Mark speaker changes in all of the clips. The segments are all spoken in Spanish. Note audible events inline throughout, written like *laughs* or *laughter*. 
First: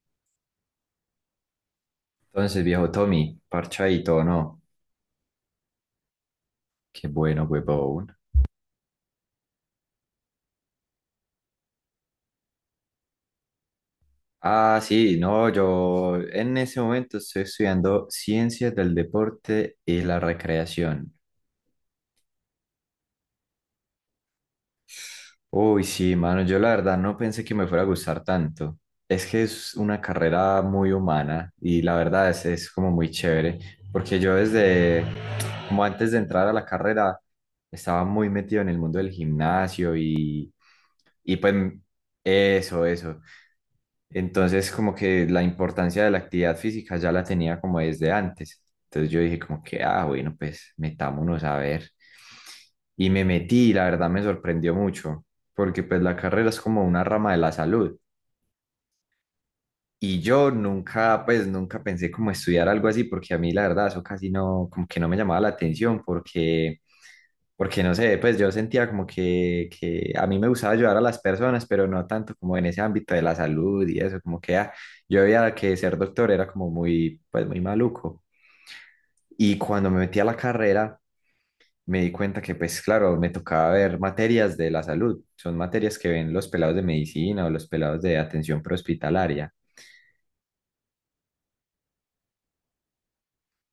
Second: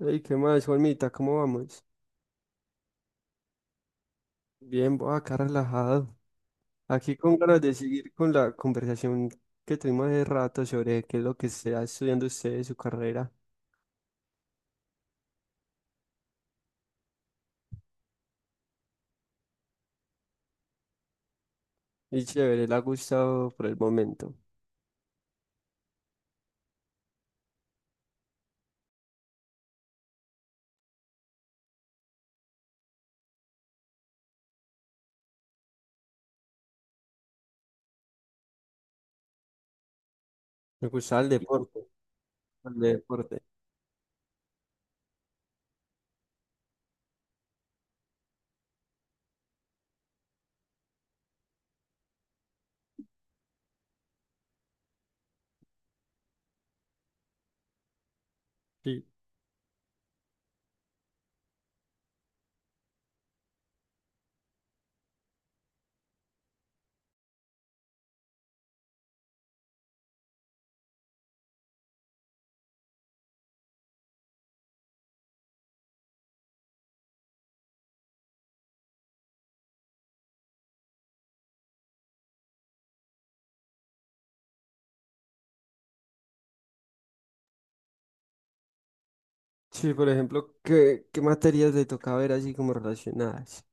Speaker 1: Ey, ¿qué más, Juanmita? ¿Cómo vamos?
Speaker 2: Entonces, viejo Tommy, parchadito, o ¿no?
Speaker 1: Bien, voy acá relajado.
Speaker 2: Qué
Speaker 1: Aquí con
Speaker 2: bueno,
Speaker 1: ganas de seguir
Speaker 2: huevón.
Speaker 1: con la conversación que tuvimos hace rato sobre qué es lo que está estudiando usted de su carrera.
Speaker 2: Ah, sí, no, yo en ese momento estoy estudiando Ciencias del Deporte y la Recreación.
Speaker 1: Y chévere, le ha gustado por el momento.
Speaker 2: Uy, sí, mano, yo la verdad no pensé que me fuera a gustar tanto. Es que es una carrera muy humana y la verdad es como muy chévere, porque yo desde, como antes de entrar a la carrera, estaba muy metido en el mundo del gimnasio y,
Speaker 1: Me gusta el
Speaker 2: y pues
Speaker 1: deporte, el
Speaker 2: eso, eso.
Speaker 1: deporte.
Speaker 2: Entonces como que la importancia de la actividad física ya la tenía como desde antes. Entonces yo dije como que, ah, bueno, pues metámonos a ver. Y me metí, y la verdad me sorprendió mucho porque pues la carrera es como una rama de la salud.
Speaker 1: Sí.
Speaker 2: Y yo nunca, pues nunca pensé como estudiar algo así, porque a mí la verdad eso casi no, como que no me llamaba la atención, porque no sé, pues yo sentía como que a mí me gustaba ayudar a las personas, pero no tanto como en ese ámbito de la salud y eso, como que ah, yo veía que ser doctor era como muy, pues muy maluco. Y cuando me metí a la carrera, me di cuenta que, pues claro, me tocaba ver materias de la salud. Son materias que ven los pelados de medicina o los pelados de atención prehospitalaria.
Speaker 1: Sí, por ejemplo, ¿qué materias le toca ver así como relacionadas?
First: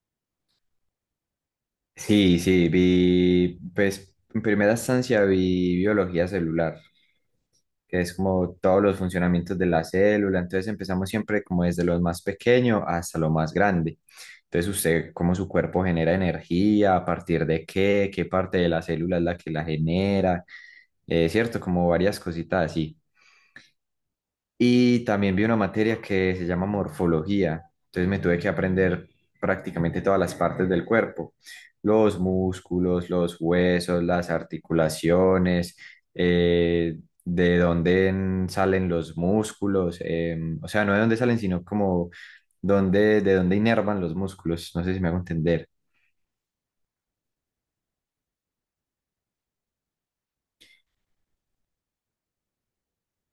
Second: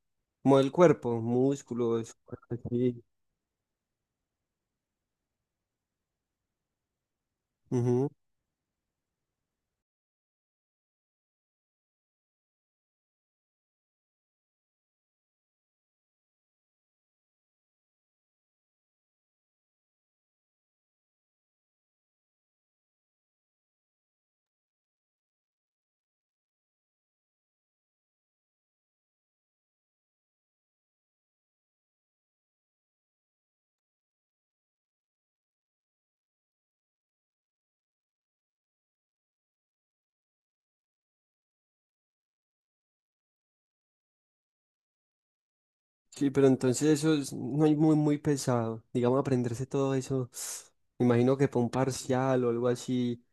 Speaker 1: Como el cuerpo, músculos,
Speaker 2: Sí,
Speaker 1: cosas
Speaker 2: sí,
Speaker 1: así.
Speaker 2: vi, pues en primera instancia vi biología celular, que
Speaker 1: Ujú.
Speaker 2: es como todos los funcionamientos de la célula. Entonces empezamos siempre como desde lo más pequeño hasta lo más grande. Entonces usted, cómo su cuerpo genera energía, a partir de qué parte de la célula es la que la genera, ¿cierto? Como varias cositas así. Y también vi una materia que se llama morfología. Entonces me tuve que aprender prácticamente todas las partes del cuerpo, los músculos, los huesos, las articulaciones, eh, de dónde salen los músculos, o sea, no de dónde salen, sino como dónde, de dónde inervan los músculos. No sé si me hago entender.
Speaker 1: Sí, pero entonces no hay muy pesado. Digamos, aprenderse todo eso. Me imagino que para un parcial o algo así,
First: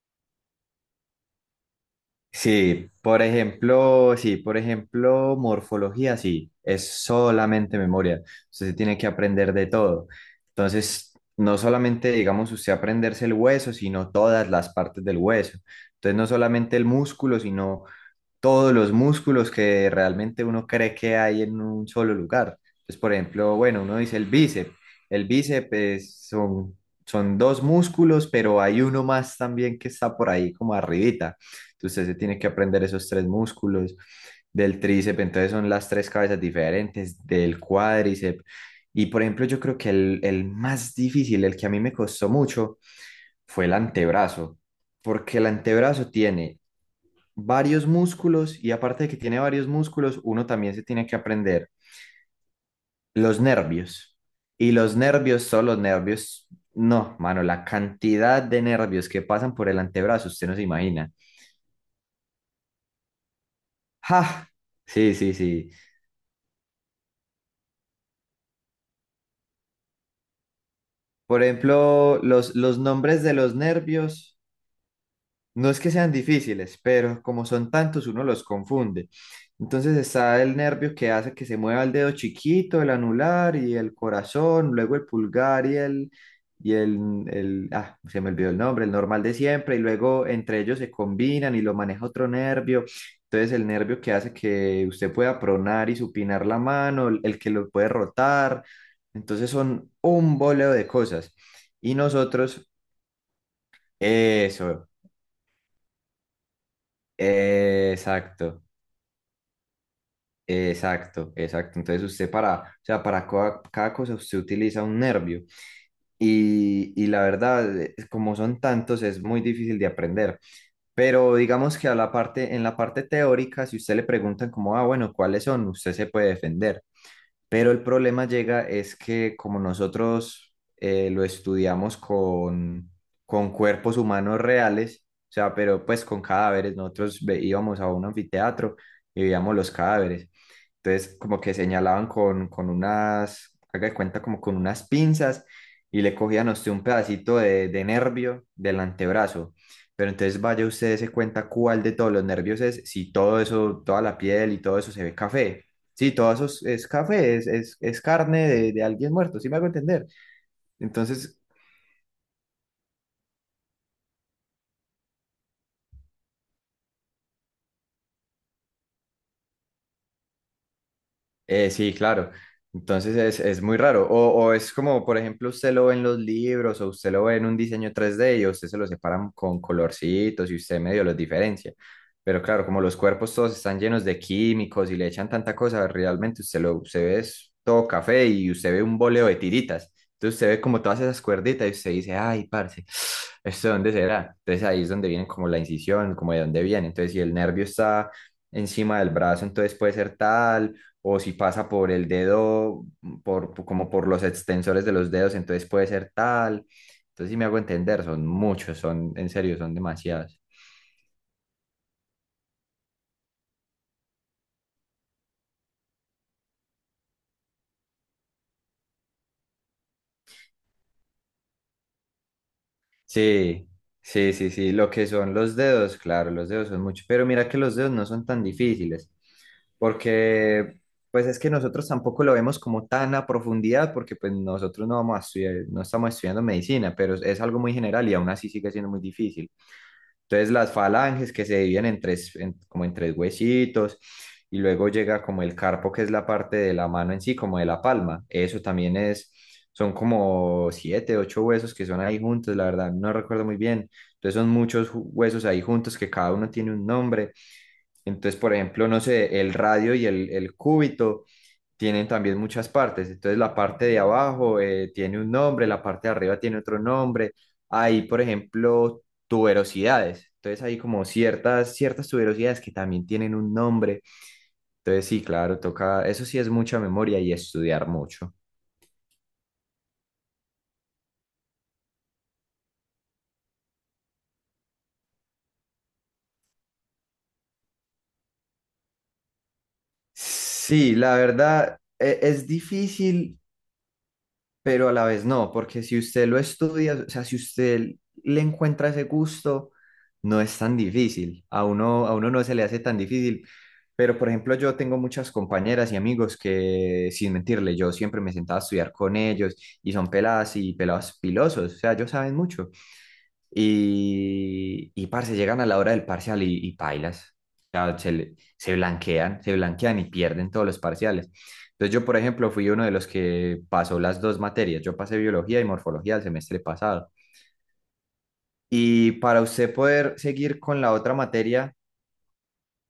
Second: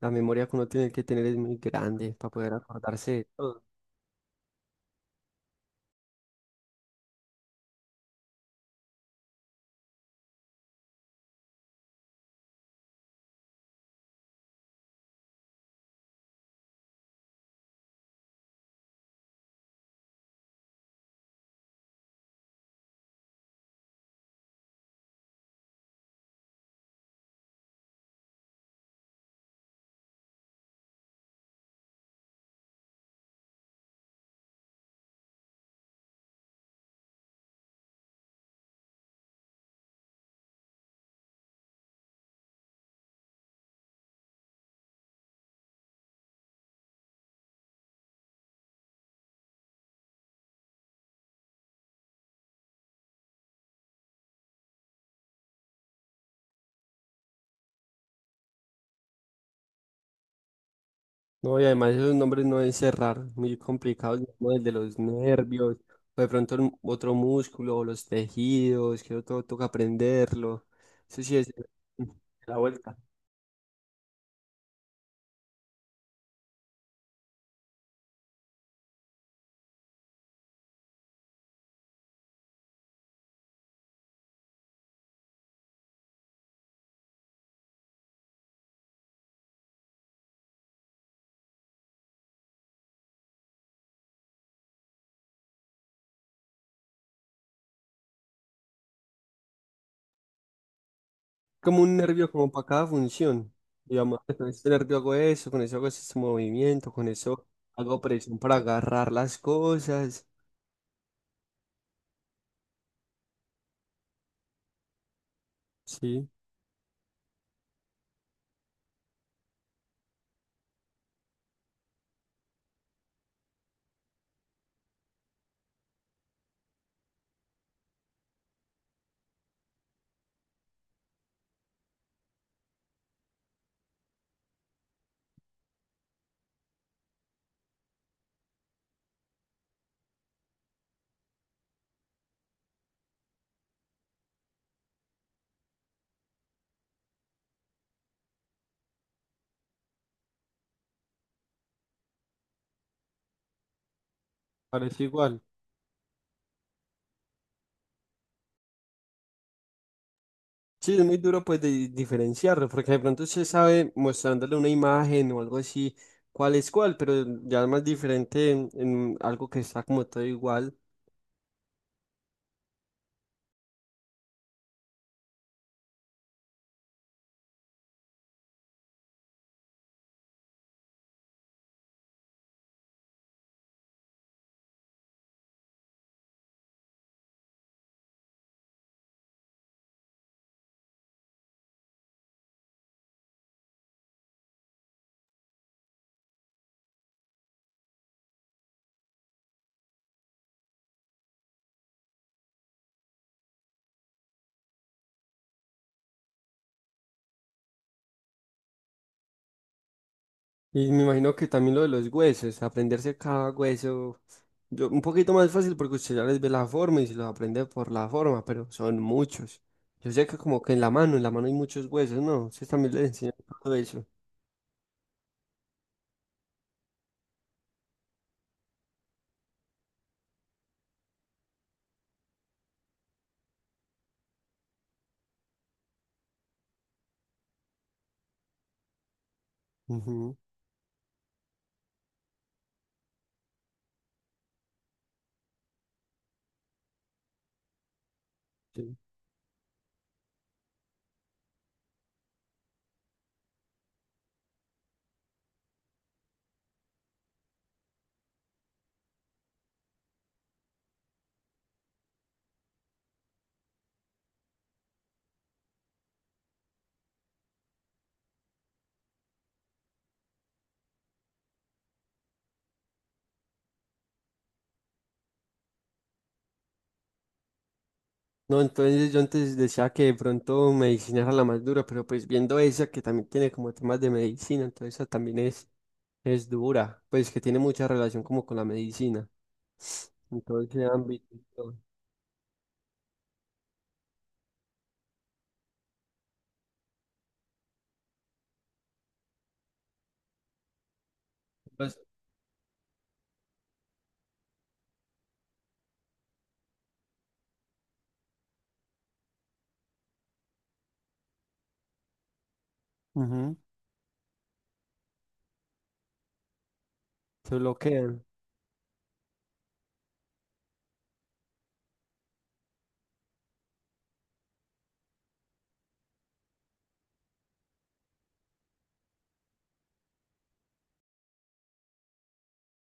Speaker 1: la memoria que uno tiene que tener es muy grande para poder
Speaker 2: Sí,
Speaker 1: acordarse
Speaker 2: por
Speaker 1: de todo.
Speaker 2: ejemplo, sí, por ejemplo, morfología, sí, es solamente memoria. Usted se tiene que aprender de todo. Entonces, no solamente, digamos, usted aprenderse el hueso, sino todas las partes del hueso. Entonces, no solamente el músculo, sino todos los músculos que realmente uno cree que hay en un solo lugar. Entonces, por ejemplo, bueno, uno dice el bíceps. El bíceps son dos músculos, pero hay uno más también que está por ahí como arribita. Entonces, se tiene que aprender esos tres músculos del tríceps, entonces son las tres cabezas diferentes del cuádriceps. Y por ejemplo, yo creo que el más difícil, el que a mí me costó mucho, fue el antebrazo, porque el antebrazo tiene varios músculos y aparte de que tiene varios músculos, uno también se tiene que aprender los nervios. Y los nervios, solo los nervios, no, mano, la cantidad de nervios que pasan por el antebrazo, usted no se imagina.
Speaker 1: No, y además esos nombres no deben ser raros, muy complicados, como
Speaker 2: ¡Ja!
Speaker 1: el de los
Speaker 2: Sí, sí, sí.
Speaker 1: nervios, o de pronto el otro músculo, o los tejidos, que todo toca aprenderlo. Eso sí
Speaker 2: Por
Speaker 1: es *laughs*
Speaker 2: ejemplo, los,
Speaker 1: la
Speaker 2: los
Speaker 1: vuelta.
Speaker 2: nombres de los nervios no es que sean difíciles, pero como son tantos, uno los confunde. Entonces está el nervio que hace que se mueva el dedo chiquito, el anular y el corazón, luego el pulgar y el, ah, se me olvidó el nombre, el normal de siempre, y luego entre ellos se combinan y lo maneja otro nervio. Entonces el nervio que hace que usted pueda pronar y supinar la mano, el que lo puede rotar. Entonces son un boleo de cosas.
Speaker 1: Como
Speaker 2: Y
Speaker 1: un nervio como para
Speaker 2: nosotros,
Speaker 1: cada función. Digamos, *laughs* con este
Speaker 2: eso,
Speaker 1: nervio hago eso, con eso hago ese movimiento, con eso hago presión para
Speaker 2: exacto.
Speaker 1: agarrar las cosas.
Speaker 2: Exacto, exacto. Entonces usted para, o sea, para cada cosa usted utiliza un nervio
Speaker 1: Sí,
Speaker 2: y la verdad, como son tantos, es muy difícil de aprender. Pero digamos que en la parte teórica, si usted le preguntan como, ah, bueno, ¿cuáles son? Usted se puede defender. Pero el problema llega es que como nosotros lo estudiamos con cuerpos humanos reales, o sea, pero pues con cadáveres, nosotros íbamos a un anfiteatro y veíamos los cadáveres entonces, como que señalaban con unas, haga de cuenta, como con unas pinzas y le cogían a usted un pedacito de nervio del antebrazo. Pero entonces vaya usted se cuenta cuál de todos los nervios es, si todo eso, toda la piel y todo eso se
Speaker 1: parece
Speaker 2: ve
Speaker 1: igual.
Speaker 2: café. Sí, todo eso es café, es carne de alguien muerto, ¿sí me hago entender?
Speaker 1: Sí, es muy
Speaker 2: Entonces,
Speaker 1: duro pues de diferenciarlo, porque de pronto se sabe mostrándole una imagen o algo así, cuál es cuál, pero ya es más diferente en algo que está como todo igual.
Speaker 2: Sí, claro. Entonces es muy raro. O es como, por ejemplo, usted lo ve en los libros o usted lo ve en un diseño 3D y a usted se lo separan con colorcitos y usted medio los diferencia. Pero claro, como los cuerpos todos están llenos de químicos y le echan tanta cosa, realmente usted ve es todo café y usted ve un boleo de tiritas. Entonces usted ve como todas esas cuerditas y usted dice, ay, parce, *sniffs* ¿esto de dónde será? Entonces ahí es donde viene como la incisión, como de dónde viene. Entonces si el nervio está encima del brazo, entonces puede ser tal o si pasa por el dedo, como por los extensores de los dedos, entonces puede ser tal. Entonces, sí me hago entender, son muchos, son, en serio, son demasiados.
Speaker 1: Y me imagino que también lo de los huesos, aprenderse cada hueso, yo, un poquito más fácil porque usted ya les ve la forma y se los aprende por la forma, pero son muchos. Yo sé que como que en la mano hay muchos huesos, ¿no? Ustedes también les enseñan
Speaker 2: Sí,
Speaker 1: todo eso.
Speaker 2: sí, sí, sí, lo que son los dedos, claro, los dedos son muchos, pero mira que los dedos no son tan difíciles, porque pues es que nosotros tampoco lo vemos como tan a profundidad, porque pues nosotros no vamos a estudiar, no estamos estudiando medicina, pero es algo muy general y aún así sigue siendo muy difícil.
Speaker 1: Ujú,
Speaker 2: Entonces las falanges que se dividen en tres, como en tres huesitos, y luego llega como el carpo, que es la parte de la mano en sí, como de la palma. Eso
Speaker 1: sí.
Speaker 2: también es, son como siete, ocho huesos que son ahí juntos, la verdad, no recuerdo muy bien. Entonces son muchos huesos ahí juntos que cada uno tiene un nombre. Entonces, por ejemplo, no sé, el radio y el cúbito tienen también muchas partes. Entonces la parte de abajo tiene un nombre, la parte de arriba tiene otro nombre. Hay, por ejemplo, tuberosidades. Entonces hay como ciertas, ciertas tuberosidades que también tienen un nombre. Entonces sí, claro, toca, eso sí es mucha memoria y estudiar mucho.
Speaker 1: No, entonces yo antes decía que de pronto medicina era la más dura, pero pues viendo esa que también tiene como temas de medicina, entonces esa también es dura, pues que tiene mucha relación como con la medicina. Entonces,
Speaker 2: Sí, la
Speaker 1: ámbito y todo.
Speaker 2: verdad, es difícil pero a la vez no, porque si usted lo estudia, o sea, si usted le encuentra ese gusto, no es tan difícil, a
Speaker 1: Pues,
Speaker 2: uno, a uno no se le hace tan difícil, pero por ejemplo yo tengo muchas compañeras y amigos que, sin mentirle, yo siempre me sentaba a estudiar con ellos y son peladas y pelados pilosos, o sea, ellos saben mucho,
Speaker 1: ujú.
Speaker 2: y parce, llegan a la hora del parcial y pailas.
Speaker 1: Se
Speaker 2: O sea,
Speaker 1: bloquean.
Speaker 2: se blanquean y pierden todos los parciales. Entonces yo, por ejemplo, fui uno de los que pasó las dos materias. Yo pasé biología y morfología el semestre pasado. Y para usted poder seguir con la otra materia,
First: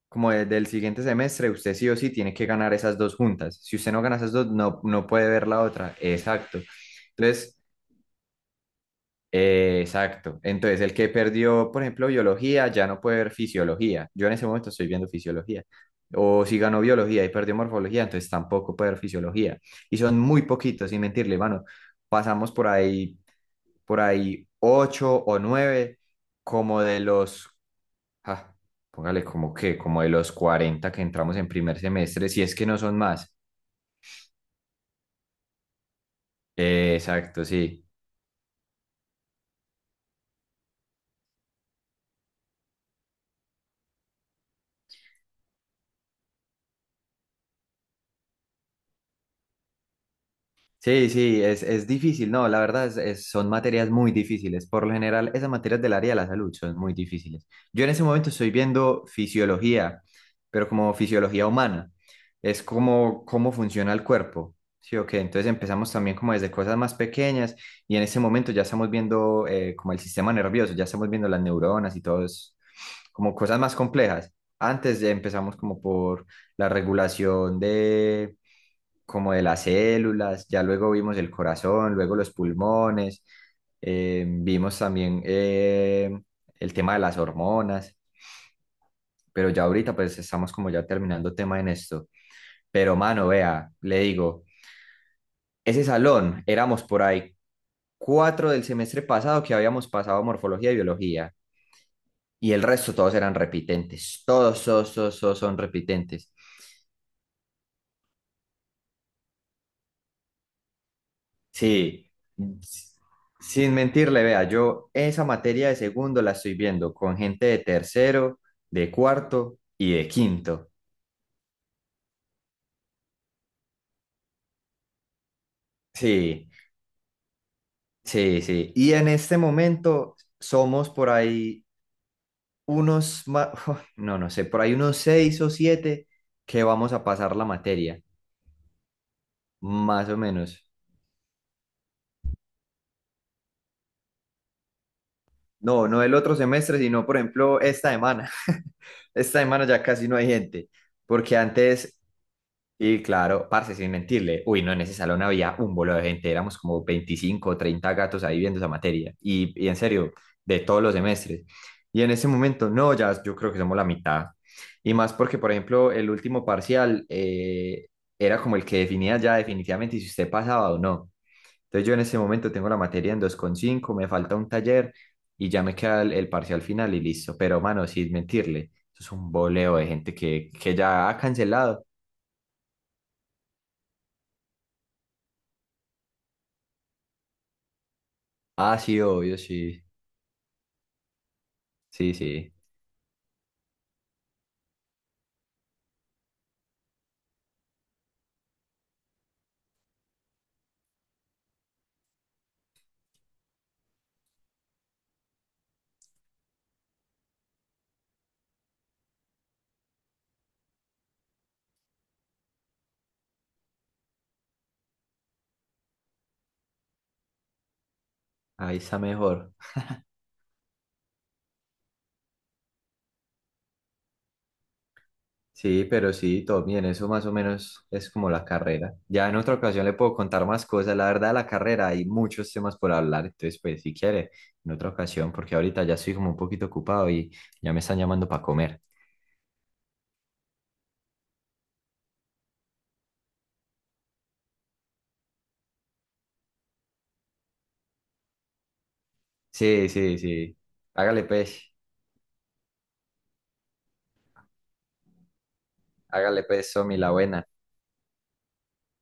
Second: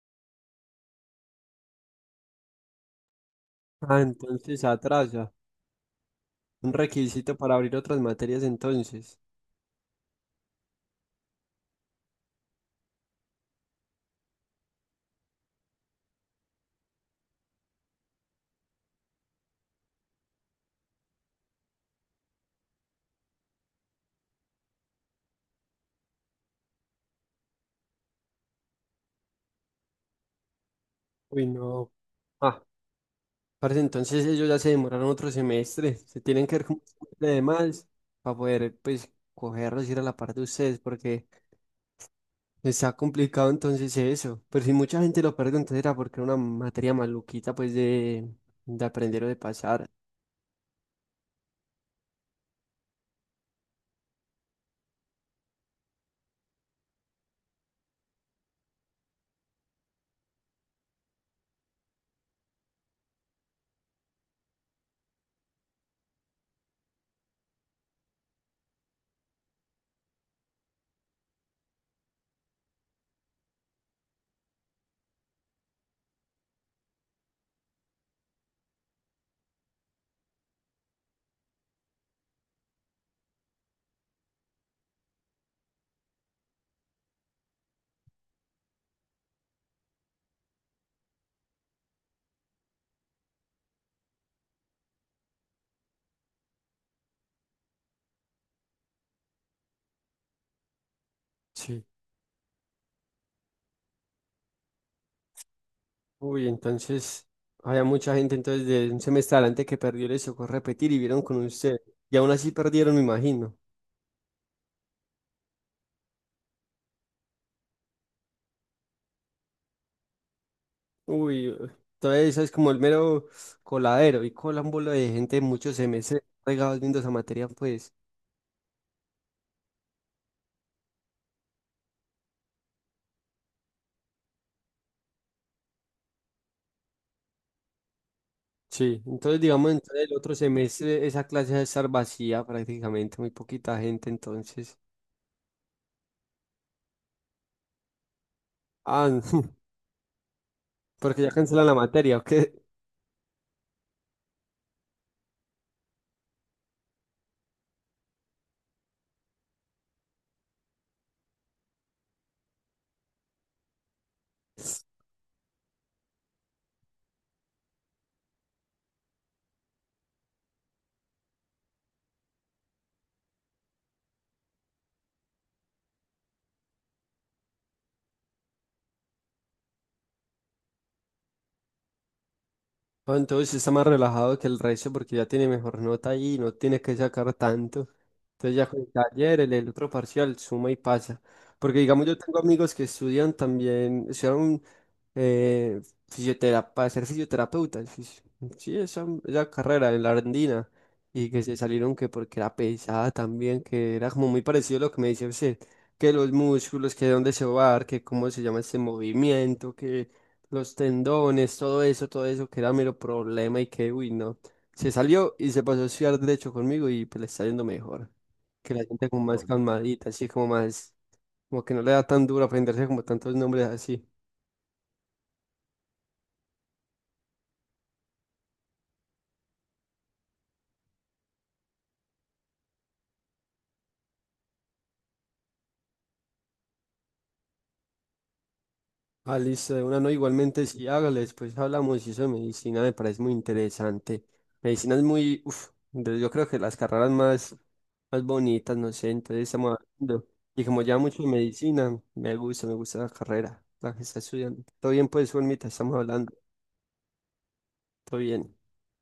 Speaker 2: como del siguiente semestre, usted sí o sí tiene que ganar esas dos juntas. Si usted
Speaker 1: Ah,
Speaker 2: no gana esas dos,
Speaker 1: entonces
Speaker 2: no, no puede
Speaker 1: atrasa.
Speaker 2: ver la otra. Exacto.
Speaker 1: Un requisito para
Speaker 2: Entonces,
Speaker 1: abrir otras materias entonces.
Speaker 2: Exacto. Entonces, el que perdió, por ejemplo, biología, ya no puede ver fisiología. Yo en ese momento estoy viendo fisiología. O si ganó biología y perdió morfología, entonces tampoco puede ver fisiología. Y son muy poquitos, sin mentirle, mano. Pasamos por ahí ocho o nueve, como de los, ah, póngale como que, como de los 40 que entramos
Speaker 1: Uy,
Speaker 2: en primer
Speaker 1: no.
Speaker 2: semestre, si es
Speaker 1: Ah,
Speaker 2: que no son más.
Speaker 1: parece entonces ellos ya se demoraron otro semestre. Se tienen que ver con un semestre de
Speaker 2: Exacto, sí.
Speaker 1: más para poder, pues, cogerlos y ir a la par de ustedes porque está complicado entonces eso. Pero si mucha gente lo perdió, entonces era porque era una materia maluquita, pues, de aprender o de pasar.
Speaker 2: Sí, sí, es difícil, no, la verdad son materias muy difíciles. Por lo general, esas materias del área de la salud son muy difíciles. Yo en ese momento estoy viendo fisiología, pero como fisiología humana. Es como cómo funciona el cuerpo. Sí, ¿o qué? Entonces empezamos también como desde cosas más pequeñas y en ese momento ya estamos viendo como el sistema nervioso, ya estamos viendo las neuronas y todo eso, como cosas más complejas. Antes ya empezamos como por la regulación de como de las células, ya luego vimos el corazón, luego los pulmones, vimos también el tema de las hormonas, pero ya ahorita pues estamos como ya terminando tema en esto. Pero mano, vea, le digo, ese salón éramos por ahí cuatro del semestre pasado que habíamos pasado morfología y biología.
Speaker 1: Sí.
Speaker 2: Y el resto todos eran repitentes, todos, todos, todos, todos son repitentes.
Speaker 1: Uy, entonces había mucha gente entonces de un semestre adelante que perdió, les tocó repetir y vieron con usted.
Speaker 2: Sí,
Speaker 1: Y aún así perdieron,
Speaker 2: s-
Speaker 1: me imagino.
Speaker 2: sin mentirle, vea, yo esa materia de segundo la estoy viendo con gente de tercero, de cuarto y de quinto.
Speaker 1: Uy, todo eso es como el mero coladero y colan bola de gente de muchos semestres
Speaker 2: Sí,
Speaker 1: regados viendo esa materia, pues.
Speaker 2: sí, sí. Y en este momento somos por ahí unos, *laughs* no, no sé, por ahí unos seis o siete que vamos a pasar la materia,
Speaker 1: Sí, entonces digamos, entonces
Speaker 2: más
Speaker 1: el
Speaker 2: o
Speaker 1: otro
Speaker 2: menos.
Speaker 1: semestre esa clase va a estar vacía prácticamente, muy poquita gente entonces.
Speaker 2: No, no el otro semestre, sino por ejemplo esta semana. *laughs*
Speaker 1: Ah,
Speaker 2: Esta
Speaker 1: *laughs*
Speaker 2: semana ya casi no hay gente,
Speaker 1: porque ya
Speaker 2: porque
Speaker 1: cancelan la
Speaker 2: antes.
Speaker 1: materia, ¿o qué?
Speaker 2: Y claro, parce, sin mentirle, uy, no, en ese salón había un bolo de gente, éramos como 25 o 30 gatos ahí viendo esa materia, y en serio, de todos los semestres. Y en ese momento, no, ya yo creo que somos la mitad. Y más porque, por ejemplo, el último parcial era como el que definía ya definitivamente si usted pasaba o no. Entonces yo en ese momento tengo la materia en 2,5, me falta un taller y ya me queda el parcial final y listo. Pero, mano, sin mentirle, eso es un boleo de gente que ya ha cancelado.
Speaker 1: Ah, entonces está más relajado que el resto porque ya tiene mejor nota ahí y no tiene que sacar tanto. Entonces ya
Speaker 2: Ah,
Speaker 1: con el
Speaker 2: sí, obvio,
Speaker 1: taller, el
Speaker 2: sí.
Speaker 1: otro parcial, suma y pasa. Porque digamos,
Speaker 2: Sí,
Speaker 1: yo tengo
Speaker 2: sí.
Speaker 1: amigos que estudian también, estudiaron eh, para ser fisioterapeuta. Sí, sí, esa carrera en la Argentina. Y que se salieron que porque era pesada también, que era como muy parecido a lo que me dice usted, que los músculos, que de dónde se va a dar, que cómo se llama ese movimiento, que los tendones, todo eso, que era mero problema y que, uy, no. Se salió y se pasó a estudiar derecho conmigo y pues le está yendo mejor. Que
Speaker 2: Ahí
Speaker 1: la
Speaker 2: está
Speaker 1: gente como más, bueno,
Speaker 2: mejor.
Speaker 1: calmadita, así como más, como que no le da tan duro aprenderse como tantos nombres así.
Speaker 2: Sí, pero sí, todo bien. Eso más o menos es como la carrera. Ya en otra ocasión le puedo contar más cosas. La verdad, la carrera hay muchos temas por hablar. Entonces, pues, si quiere, en otra ocasión, porque ahorita ya estoy como un poquito ocupado y ya me están llamando para comer.
Speaker 1: Ah, listo, de una no, igualmente sí, hágale, después hablamos y eso de medicina me parece muy interesante. Medicina es muy, uff, yo creo que las carreras más, más bonitas, no sé, entonces estamos
Speaker 2: Sí, sí,
Speaker 1: hablando.
Speaker 2: sí.
Speaker 1: Y como ya mucho
Speaker 2: Hágale
Speaker 1: de
Speaker 2: pues,
Speaker 1: medicina, me gusta la carrera, la que está estudiando. Todo bien, pues, Juanmita, estamos hablando,
Speaker 2: hágale pues, Somi, la buena.
Speaker 1: todo bien.